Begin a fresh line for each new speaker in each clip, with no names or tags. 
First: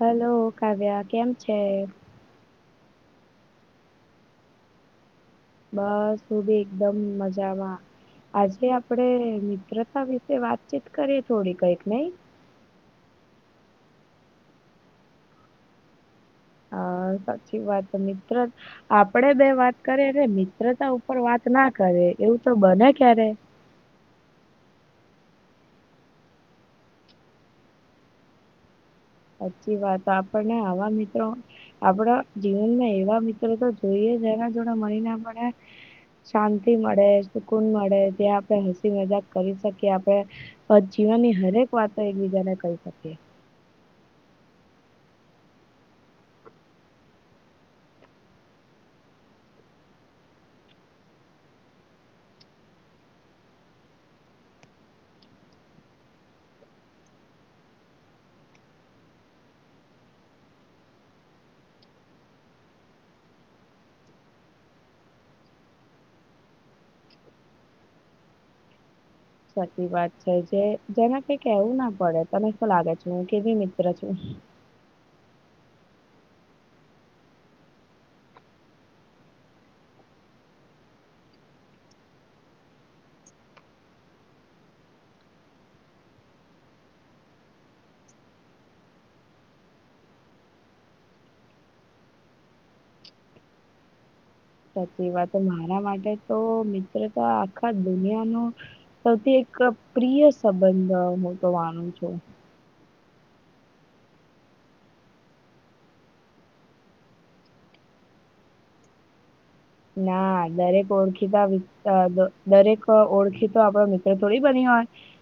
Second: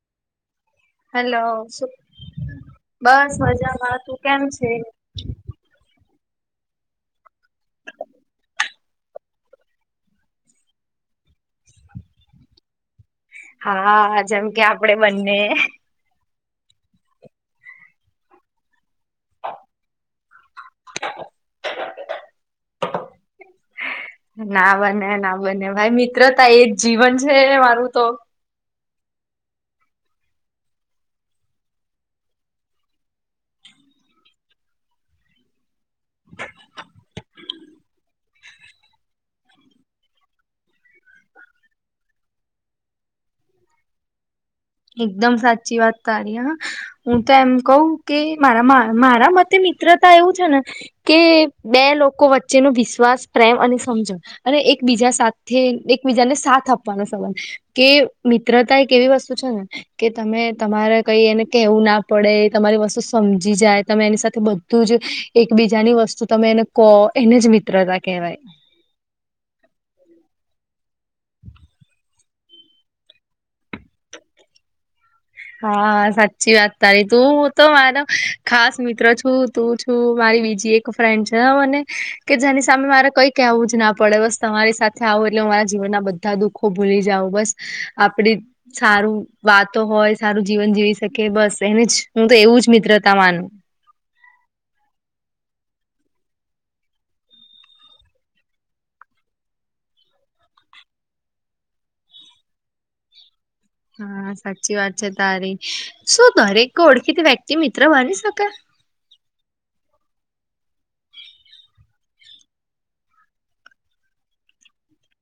Hello Kavya કેમ
hello
છે.
બસ મજામાં તું કેમ છે.
બસ તું ભી એકદમ મજામાં. આજે આપડે મિત્રતા વિશે વાતચીત કરીએ થોડી કઈક નઈ.?
હા જેમ કે આપડે બંને
હા સાચી વાત છે મિત્ર આપણે બે વાત કરીએ છીએ ને મિત્રતા ઉપર વાત ન કરે એવું તો બને ક્યારે.
ના બને ના બને ભાઈ મિત્રતા એ જ જીવન છે મારું તો.
સાચી વાત આપણને આવા મિત્રો આપણા જીવનમાં એવા મિત્રો તો જોઈએ જેના જોડે [unintelligible] શાંતિ મળે સુકૂન મળે ત્યા આપણે હસી મજાક કરી શકીએ આપણે પણ જીવન ની હરેક વાતો એકબીજાને કહી શકીએ.
એકદમ સાચી વાત તારી હ. હું તો એમ કવ કે મારા મારા મતે મિત્રતા એવું છે ન કે બે લોકો વચ્ચે ને વિશ્વાસ પ્રેમ અને સમજણ. અને એકબીજા સાથે એકબીજાને સાથ આપવાનો સબંધ કે મિત્રતા એક એવી વસ્તુ ત છે ન કે તમે તમારે કઈ એને ના પડે તમારી વસ્તુ સમજી જાય તમે એની સાથે બ તું જ એકબીજાની વસ્તુ તમે એને કો એને જ મિત્રતા કહેવાય.
સાચી વાત છે જે જેને કઈ કેવું ના પડે તને શું લાગે છે હું કેવી મિત્ર છુ.
હા સાચી વાત તારી તું તો મારો ખાસ મિત્રો છું તું છું મારી બીજી એક ફ્રેન્ડ છ મને કે જેની સામે મારે કઈ કેવું જ ના પડે બસ તમારી સાથ આવો એટલે મારા જીવનના બધા દુઃખો ભૂલી જાવ બસ આપણી સારું વાતો હોય સારું જીવન જીવી શકે બસ એને જ હું તો એવું જ મિત્રતા માનું.
સાચી વાત મારા માટે તો મિત્રતા આખા દુનિયા નો સૌથી એક પ્રિય સંબંધ હું તો માનું છું.
હા સાચી વાત છે તારી શું દરેક ઓળખીતી વ્યક્તિ મિત્ર બની શકે
ના દરેક ઓળખીતા દરેક ઓળખીતો આપડો મિત્ર થોડી બની હોય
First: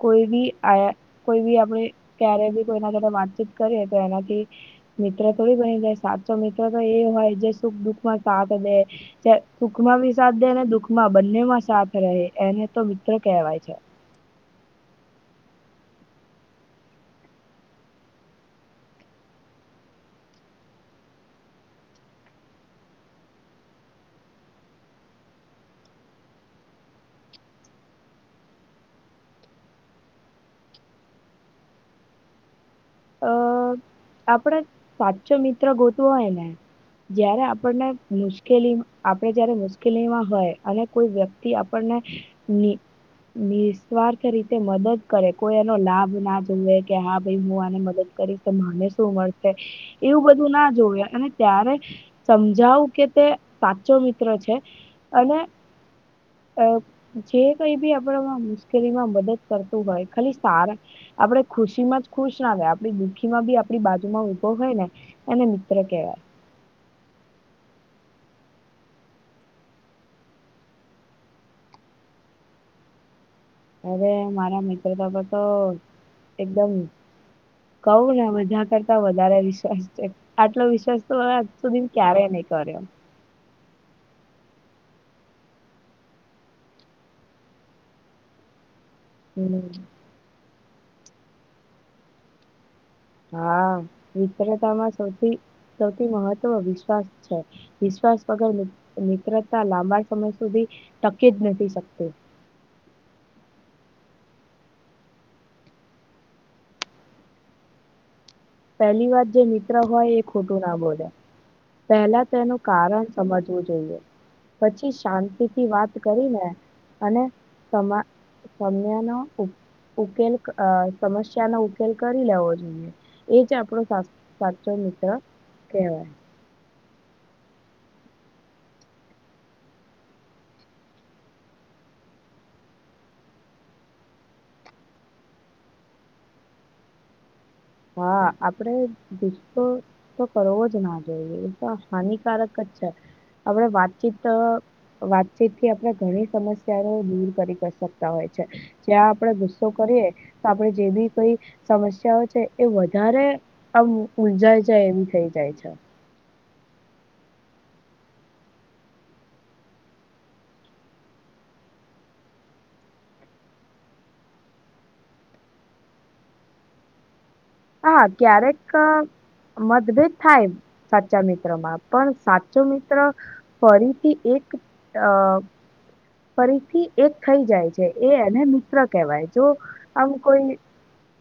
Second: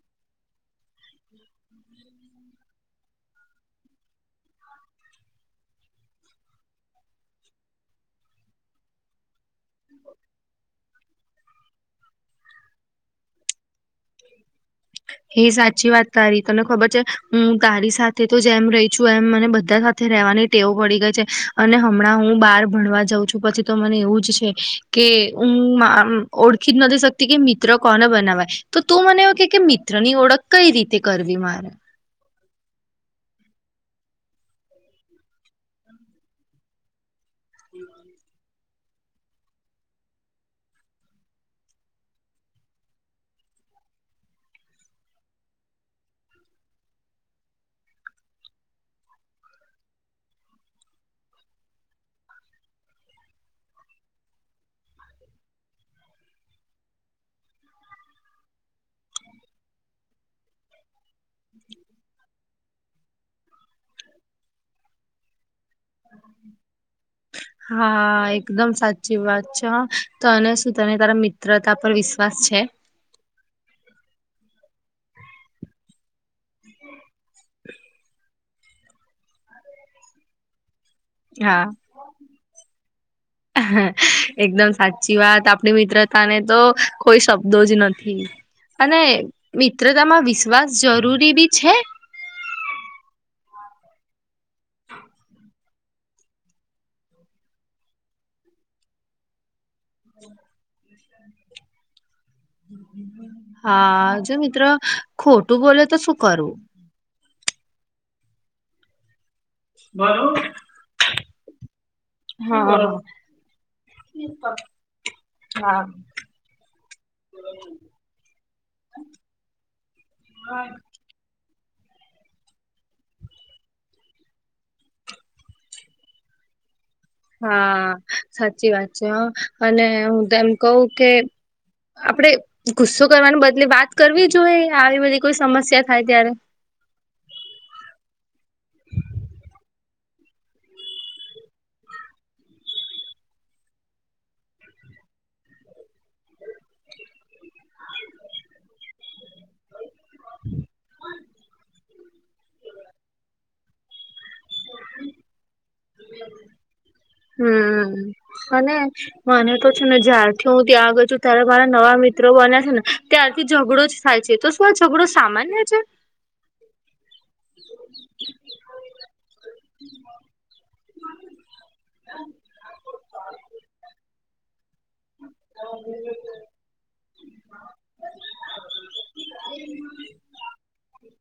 કોઈ બી આયા કોઈ બી આપણે ક્યારે બી કોઈના સાથે વાતચીત કરીએ તો એનાથી મિત્ર થોડી બની જાય સાચો મિત્ર તો એ હોય જે સુખ દુઃખ માં સા [unintelligible] સુખમાં ભી સાથ દે અને દુઃખ માં ભી બંનેમાં સાથ રહે એને તો મિત્રો કહેવાય છે.
એ સાચી વાત તારી તને ખબર છે હું તારી સાથે તો જેમ રહી છું એમ મને બધા સાથે રેવાની ટેવ પડી ગઈ છે અને હમણાં હું બહાર ભણવા જાઉં છું પછી તો મને એવું જ છે કે હું આમ ઓળખી જ નથી શકતી કે મિત્ર કોને બનાવાય તો તું મને એવું કે કે મિત્ર મિત્ર ની ઓળખ કઈ રીતે કરવી મારે.
અ આપણે સાચો મિત્ર ગોતવો હોય ને જ્યારે આપણ ને મુશ્કેલી મા આપણે જયારે મુશ્કેલીમાં હોય અને કોઈ વ્યક્તિ આપણને ની નિસ્વાર્થ રીતે મદદ કરે કોઈ એનો લાભ ના જોવે કે હા ભાઈ હું આને મદદ કરીશ તો મને શું મળશે એવું બધું ના જોવે અને ત્યારે સમજવું કે તે સાચો મિત્ર છે અને અ જે કઈ બી આપણેમાં મુશ્કેલીમાં મદદ કરતું હોય ખાલી સારા આપણે ખુશી માં જ ખુશ નારે આપ દુઃખી માં બી આપણી બાજુમાં ઊભો હોય ને એને મિત્ર કહેવાય.
હા, એકદમ સાચી વાત છે તને શું તને તારા મિત્ર મિત્રતા પર વિશ્વાસ છે.
હવે મારા મિત્ર માટે તો એકદમ કહું ને બધા કરતા વધારે વિશ્વાસ છે આટલો વિશ્વાસ... તો આજ
હા
સુધી ક્યારે નહી કર્યો.
હ એકદમ સાચી વાત આપણી મિત્રતા ને તો કોઈ શબ્દો જ નથી. અને
હમ
મિત્રતામાં વિશ્વાસ જરૂરી બી છે.
હા [inaudible] સૌથી સૌથી મહત્વ વિશ્વાસ છે વિશ્વાસ વગર [unintelligible] લાંબા સમય સુધી ટકી જ નથી શકતું.
હા, જો મિત્ર ખોટું તો શું કરવું.
પહેલી વાર જે મિત્ર હોય એ ખોટું ના બોલે. પહેલા તેનું કારણ સમજવું જોઈએ. પછી શાંતિ થી વાત કરીને અને એને શમા સમય નો ઉકેલ સમસ્યા નો ઉકેલ કરી લેવો જોઈએ. એજ આપણો સા સાચો મિત્ર કહેવાય.
હા, સાચી વાત છે હ અને હું તેમમ કહેવું કે. આપડે ગુસ્સો કરવાના બદલે વાત કરવી જોઈએ યાર આવી બધી કોઈ સમસ્યા થાય ત્યારે.
હા, આપડે દુસ્તો. તો કરવો જ ના જોઈએ એ તો હાનિકારક જ છે આપણે વાતચીત. વાતચીતથી આપણે ઘણી સમસ્યાઓ દૂર કરી શકતા હોય છે. જ્યાં આપડે ગુસ્સો કરીએ તો આપે જે બી કોઈ સમસ્યાઓ. એ વધારે આમ ઉલજાઈ જાય એવી થઇ જાય છે.
હમ અને ને. મને તો છે ને જ્યારથી હું ત્યાં ગયો છું ત્યારે મારા નવા મિત્રો બન્યા છે ને. ત્યારથી ઝઘડો જ થાય છે તો શું આ ઝઘડો સામાન્ય છે.
હા, ક્યારેક મતભેદ થાય. સાચા મિત્રમાં પણ સાચો ફરીથી એક [inaudible]
[inaudible]
ફરીથી એક થઈ જાય છે એ એને મિત્ર કહેવાય જો આમ કોઈ.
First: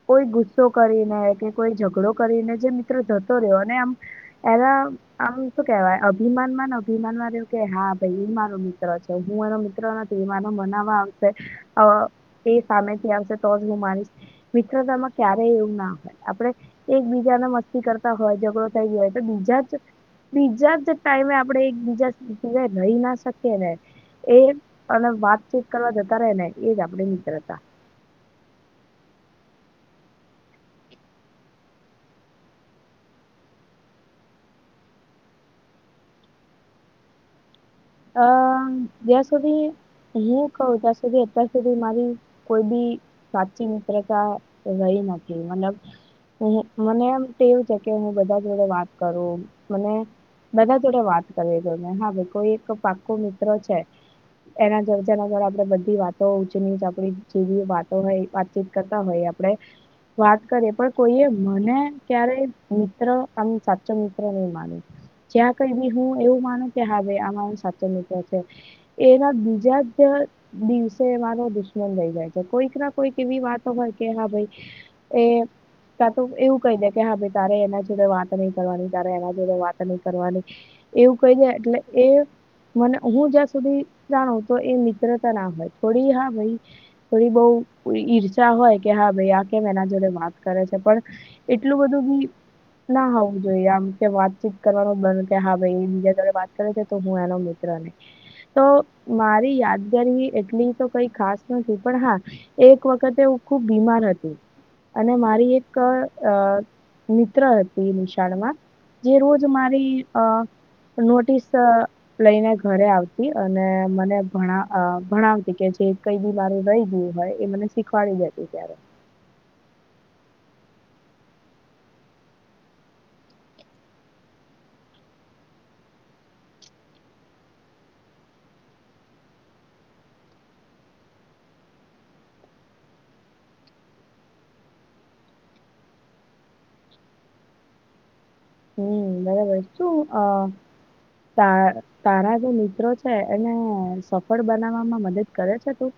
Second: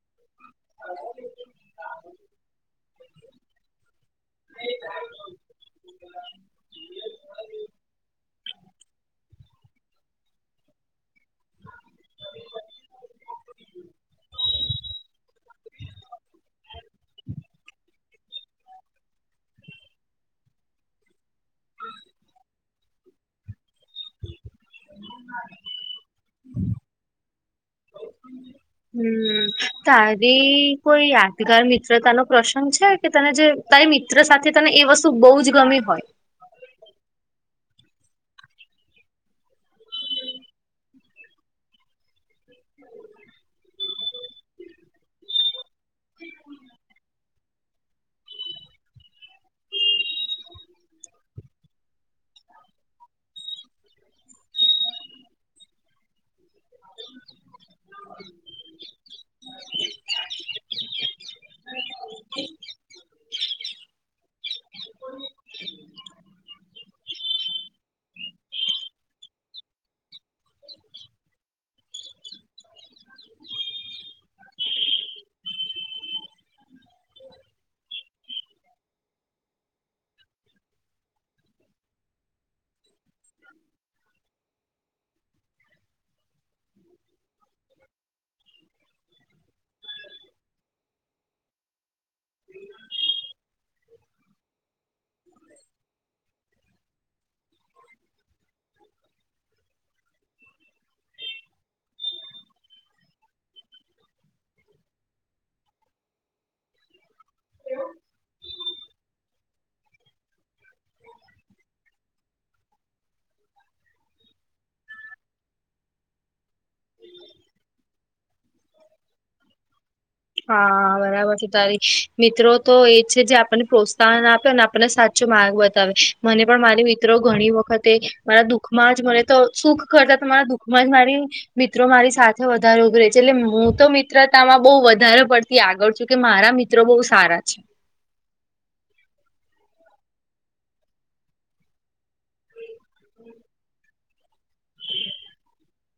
કોઈ ગુસ્સો કરીને કે કોઈ ઝઘડો કરીને જે મિત્રો જતો રહ્યો ને એમ. [inaudible] આમ શું કેવાય અભિમાન માંને અભિમાનમાંન એવું કે હા ભાઈ એ મારો મિત્ર છે હું એનો મિત્ર. [unintelligible] મનાવા આવશે એ સામેથી આવશે તોજ હું માનીશ. મિત્રતામાં ક્યારેય એવું ના હોય આપણે એકબીજાને મસ્તી કરતા. [inaudible] થઈ હોય તો બીજા બીજા જ ટાઈમે આપણે એક બીજા રહી ના શકીએ ને એ. અને વાતચીત કરવા જતા રહે ને એ આપણી મિત્રતા
હમ, તારી કોઈ યાદગાર મિત્રતા નો પ્રસંગ છે? કે તને જે તારી મિત્ર સાથે તને એ વસ્તું બહુ જ ગમી હોય
અહ જ્યાં સુધી હું કઉ ત્યાં સુધી અત્યાંર સુધી મારી કોઈ બી સાચી મિત્રતા રહી નથી. મતલબ [unintelligible] મને એમ ટેવ છે કે હું બધા જ જોડે વાત કરું. મને બધા જોડે વાત કરીએ [unintelligible] હા ભઈ કોઈ એક [unintelligible] પાકો મિત્ર છે, એના જોડે જરા-જરા આપણે બધી વાત તો [unintelligible] આપણી જેવી વાતો હોય, વાતચીત કરતા હોય આપણેે વાત કરીએ, પણ કોઈએ મને ક્યારેય મિત્ર આમ સાચો મિત્ર નહીં માન્યું. જ્યાં કંઈ બી હું એવું માનું કે હા ભઈ આ મારો સાચ ચો મિત્ર છે, એના બીજા જ [unintelligible] દિવસે મારો દુશ્મન થઈ જાય છે. કોઈક ના કોઈક એવી વાતો હોય, કે હા ભાઈ એ કાં તો એવું કહી દે, કે હા ભાઈ તારે એના જોડે વાત નહીં કરવાની, તારે એના જોડે વાત નહીં કરવાની. એવું કહીને એટલે એ મને હું જ્યાં સુધી જાણું તો એ મિત્રતા ના હોય. થોડી હા ભઈ થોડી બહુ [unintelligible] ઈર્ષા હોય ક કે હા ભાઈ આ કેમ એના જોડે વાત કરે છે. પણ એટલું બધું ભી ના હોવું જોઈએ આમ, કે વાતચીત કરવાનું બંધ, કે હા ભાઈ ઈ બીજા જોડે વાત કરે છે તો હું એનો મિત્ર નહીં. તો મારી યાદગારી એટલી તો કંઈ ખાસ નથી, પણ હા એક વખતે હુ ખુબ બીમાર હતી. અને મારી એક અહ મિત્ર હતી ઈ નિશાળ માં. જે રોજ મારી અહ નોટીસ અહ તેના ઘરે આવતી. અને મને ભણા અહ ભણાવતી, કે જે કંઈ બી મારું રહી ગયું હોય, એ મને શીખવાડી જતી ત્યારે.
હા, બરાબર છે તારી. મિત્રો તો એ છે જે આપણને પ્રોત્સાહન આપે ને આપણને સાચ ચો માર્ગ બતાવે. મને પણ મારી મિત્રો ઘણી વખતે મારા દુઃખ માં જ મને તો સુખ કરતા તો મારા દુખ માં જ મારી મિત્રો મારી સાથે વધારે ઉભી રહે છે. એટલે હું તો મિત્રતામાં બહુ વધારે પડતી આગળ છું, કે મારા મિત્ મિત્રો બહુ સારા છે.
હમ્મ બરાબર છે. શું અહ તા તારા જે મિત્રો છે એને સફળ બનાવવામાં મદદ કરે છે તું?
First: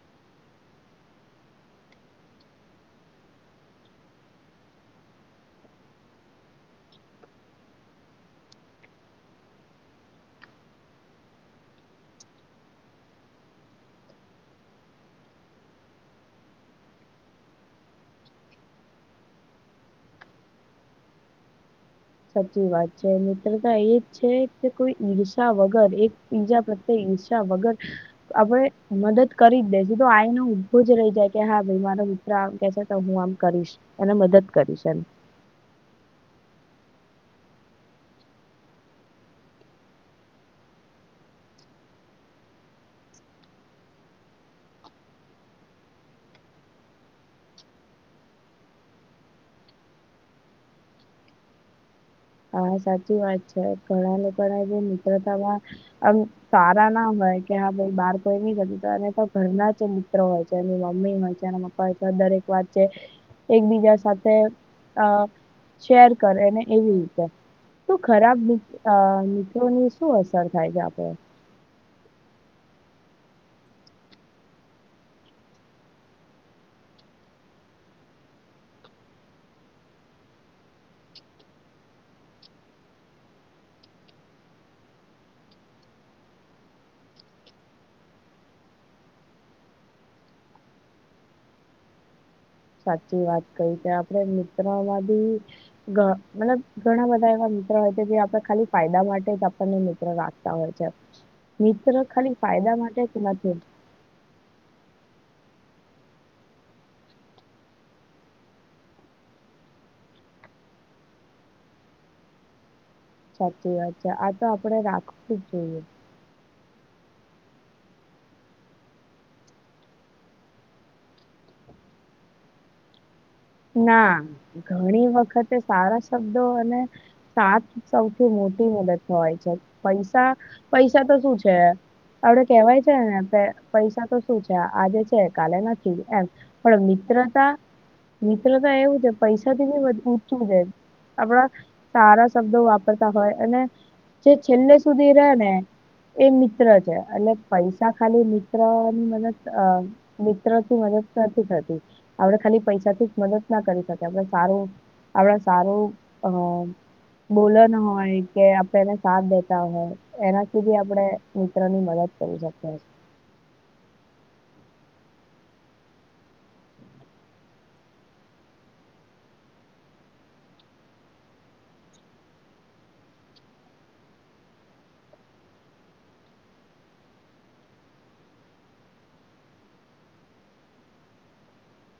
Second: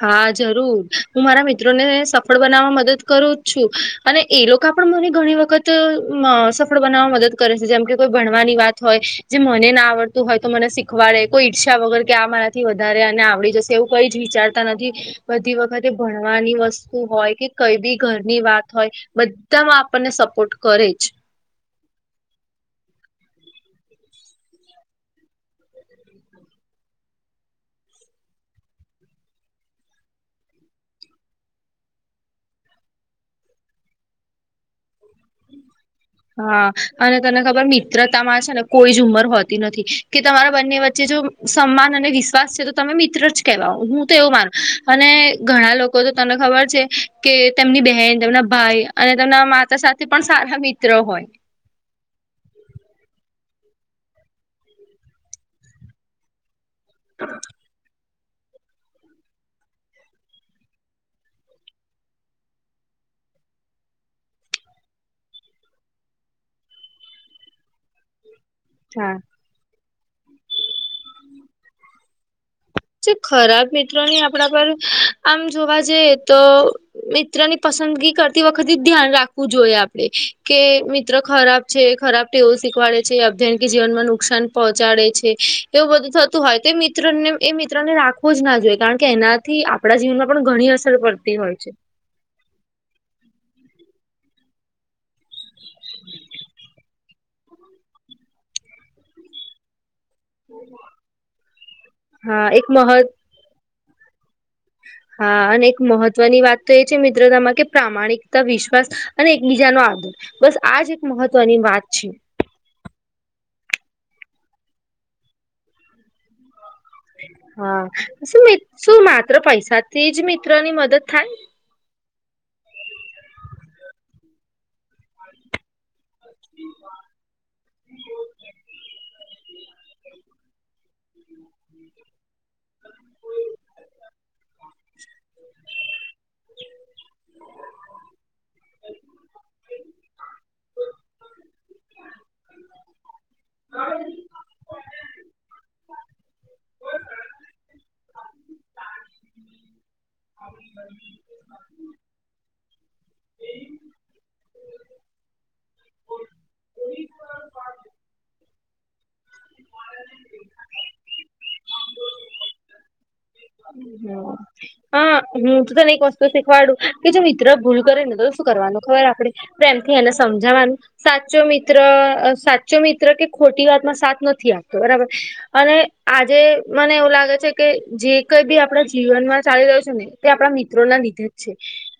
હા જરૂર. હું મારા મિત્રોને સફળ બનાવવામાં મદદ કરું જ છું. અને એ લોકા પણ મને ઘણી વખત મ સફળ બનાવવામાં મદદ કરે છે. જેમ કે કોઈ ભણવાની વાત હોય જે મને ના આવડતું હોય તો મને શીખવાડે, કોઈ ઈર્ષા વગર કે આ મારાથી વધારે એને આવડી જશે, એવું કઈ જ વિચાર તા નથી. બધી વખતે ભણવાની વસ્તુ હોય, કે કંઈ બી ઘરની વાત હોય બધામાં આપણને સપોર્ટ કરે જ.
સાચી વાત છે. મિત્રતા એ જ છે કે કોઈ ઈર્ષા વગર એક બીજા પ્રત્યે ઈર્ષા વગર આપણે મદદ કરી જ દે છે. તો આઈનો ઉભો જ રહી જાય કે, હા ભાઈ મારો મિત ત્ર આમ કહે છે તો હું આમ કરીશ. એને મદદ કરીશ એમ.
હા. અને તને ખબર મિત્રતામાં છે ને કોઈ જ ઉંમર હોતી નથી. કે તમારા બંને વચ્ચે જો સન્માન અને વિશ્વાસ છે, તો તમે મિત્ર જ કેવાવ, હું તો એવું માનું. અને ઘણા લોક કો તો તને ખબર છે, કે તેમની બહેન, તેમના ભાઈ અને તેમના માતા સાથે પણ સારા મિત્ ત્ર હોય.
હા સાચી વાત છે. ઘણા લોકાના જે મિત્રતામાં આમ સારા ના હોય, કે હા ભાઈ બાર- કોઈ ની તો ઘરના જે મિત્રો હોય છે, એ મમ્મી હોય છે, એ પપ્પા હોય દરેક વાત છે. - એકબીજા સાથે, અ શેર કરેને એવી- તો ખરાબ
હા
મિત્રનો ની, શું? અસર થાય છે આપડે-
ખરાબ મિત્રોની, આપણા પર આમ જોવા જઈ તો- મિત્ર ની પસંદગી કરતી વખતે ધ્યાન રાખવું જોઈએ, આપડે કે મિત્ર ખરાબ- -છે ખરાબ ટેવઓ શીખવાડે છે, અભ્યાનિક જીવનમાં નુકસાન પહોંચાડે છે. એવું બધું થતું હોય, તે મિત્ર ને- -એ મિત્ર ને રાખવો જ ના જોઈએ. કારણ એનાથી, આપણા જીવનમાં પણ ઘણી અસર પડતી હોય છે.
-સાચી વાત કહી કે, આપણે મિત્રોમાં બી- મતલબ ઘણા બધા એવા મિત્રો હોય, કે જે આપણે ખાલી ફાયદા માટે જ આપણને મીત્ર રાખી- ઉતાવળ હોય છે, મિત્ર ખાલી
હા એક
ફાયદા માટે
મહત્
જ નથી. -
હા, અને એક મહત્વની વાત તો એ છે, મિત્રતામાં કે પ્રામાણિકતા વિશ્વાસ અને એકબીજાનો આદર- -બસ આજ એક મહત્વની વાત છે.
સાચી વાત છે, આ તો આપણેે રાખવું જોઈએ.
હા, શું શું માત્ર પૈસાથી જ મિત્ર ની મદદ થાય?
ના, ઘણી વખતે સારા- -શબ્દો અને સાથ સૌથી મોટી મદદ થવાય છે. પૈસા, પૈસા તો શું છે? આપડે કેવાય છે ને, પૈસા તો શું છે? આજે છે કાલે નથી એમ. પણ, મિત્રતા- મિત્રતા તો એવું છે. પૈસા થી ની વધતું- શું છે? આપણા સારા શબ્દો વાપરતા હોય, અને- જે છેલ્લે સુધી રે ને- એ મિત્ર છે. અને પૈસા ખાલી મિત્રની મ- અ મિત્રથી મદદ નથી થતી, આપડે ખાલી પૈસા- મદદ ના કરી શકાય, આપ સારું આપણા સારું અ- બોલો નો હોય, કે આપે સાથ દેતા હોય- એનાથી બી, પણે મિત્રો ની મદદ કરી શકીએ છીએ.
હમ્મ. હા, હું તો તને એક વસ્તુ શીખવાડું, કે જો મિત્ર ભૂલ કરે ને તો શું કરવાનું ખબર આપડે- પ્રેમથી એને સમજાવાનું- સાચો મિત્ર સાચો મિત્ર, કે ખોટી વાતમાં સાથ નથી આપતો બરાબર. અને, આજે મને એવું લાગે છે, કે જે કઈ બી આપણા જીવનમાં ચાલી રહ્યો છે ને? - -તે આપણા મિત્રો ના લીધે જ છે.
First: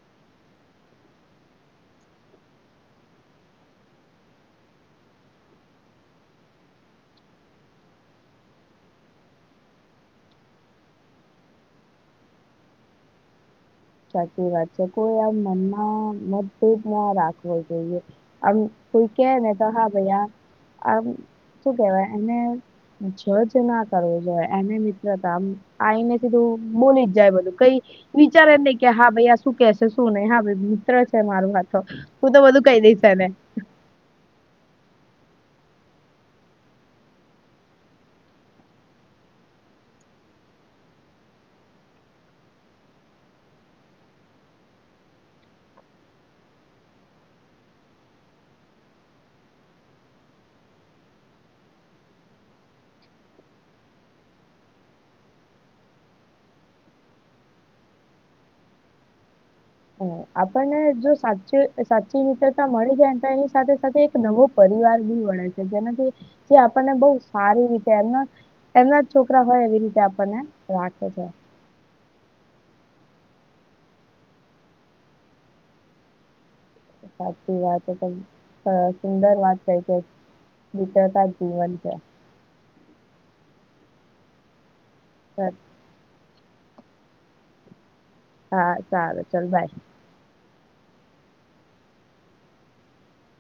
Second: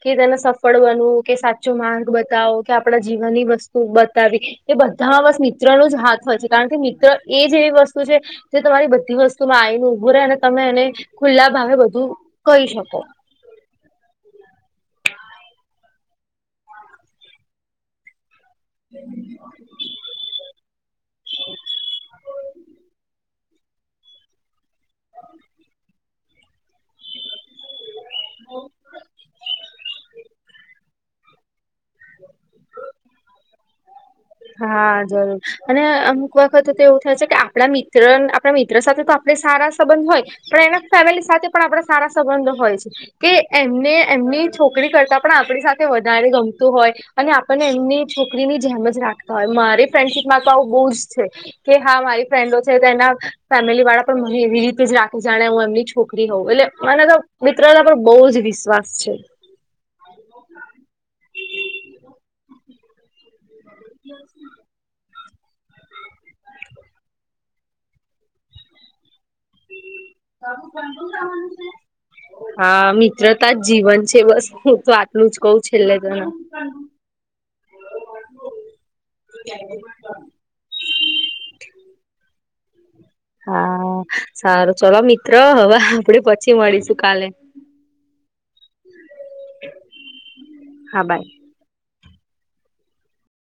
કે તેને સફળ બનવું, કે સાચો માર્ગ બતાવો કે, આપણા જીવનની વસ્તુ બતાવી- એ બધા અવાસ મિત્રનો જ હાથ હોય છે. કારણ કે મિત્ર એ જ એવી વસ્તુ છે- જે તમારી બધી વસ્તુમાં આવીને ઉભું રહેે, અને તમે એને ખુલ્લા ભાવે બધું કહી શકો.
સાચી વાત છે, કોઈ આમ મનમાં મતભેદ ના રાખવો જોઈએ. આમ- -કોઈ કે ને તો હા, ભૈય આમ શું કેવાય એને- [unintelligible] ના કરવો જોઈએ, એને મિત્રતા આઈને- બધુ બોલી જ જાય, બધું કઈ વિચારે જ નહી. કે હા ભાઈ, આ શું કે છે, શું નહી હા ભાઈ મિત્ર છે મારો. આ તો હું તો બધું કહી દઈશ એને.
હા જરૂર અને અમુક વખતે તો એવું થાય છે, કે આપણા મિત્ર આપણા મિત્ર સાથે તો આ- આપડે સારા સંબંધ હોય, પણ એના ફેમિલી સાથે પણ આપણા સારા સંબંધ હોય છે. કે એમને એમની છોકરી કરતા પણ આપણી સાથે વધારે ગમતું હોય. અને આપણને એમની છોકરીની જેમ જ રાખતા હોય મારે ફ્રેન્ડશિપ માં તો આવું બહુ જ છે. કે હા મારી ફ્રેન્ડો છે તો એના ફેમિલી વાળા પણ મને એવી રીતે જ રાખી જાણે હું એમની છોકરી હોઉં એટલે મને તો મિત્રતા પર બહુ જ વિશ્વાસ છે.
હમ્મ આપણને જો સાચે સાચી મિત્રતા મળી જાય ને તો એની સાથે સાથે એક નવો પરિવાર બી બને છે. જેનાથી જે આપણને બહું સારી રીતે એમના એમના જ છોકરા હોય એવી રીતે આપણને રાખે છે.
હા મિત્રતા જ જીવન છે બસ હું તો આટલું જ કંઉ છેલ્લે ધણાં
સાચી વાત તો તો અ સુંદર વાત થઈ ગઈ મિત્રતા ‌જ જીવન છે.
હા સારું ચલો મિત્ર હવે આપણે પછી મળીશું કાલે
હા સારુ ચલ બાય
હા બાય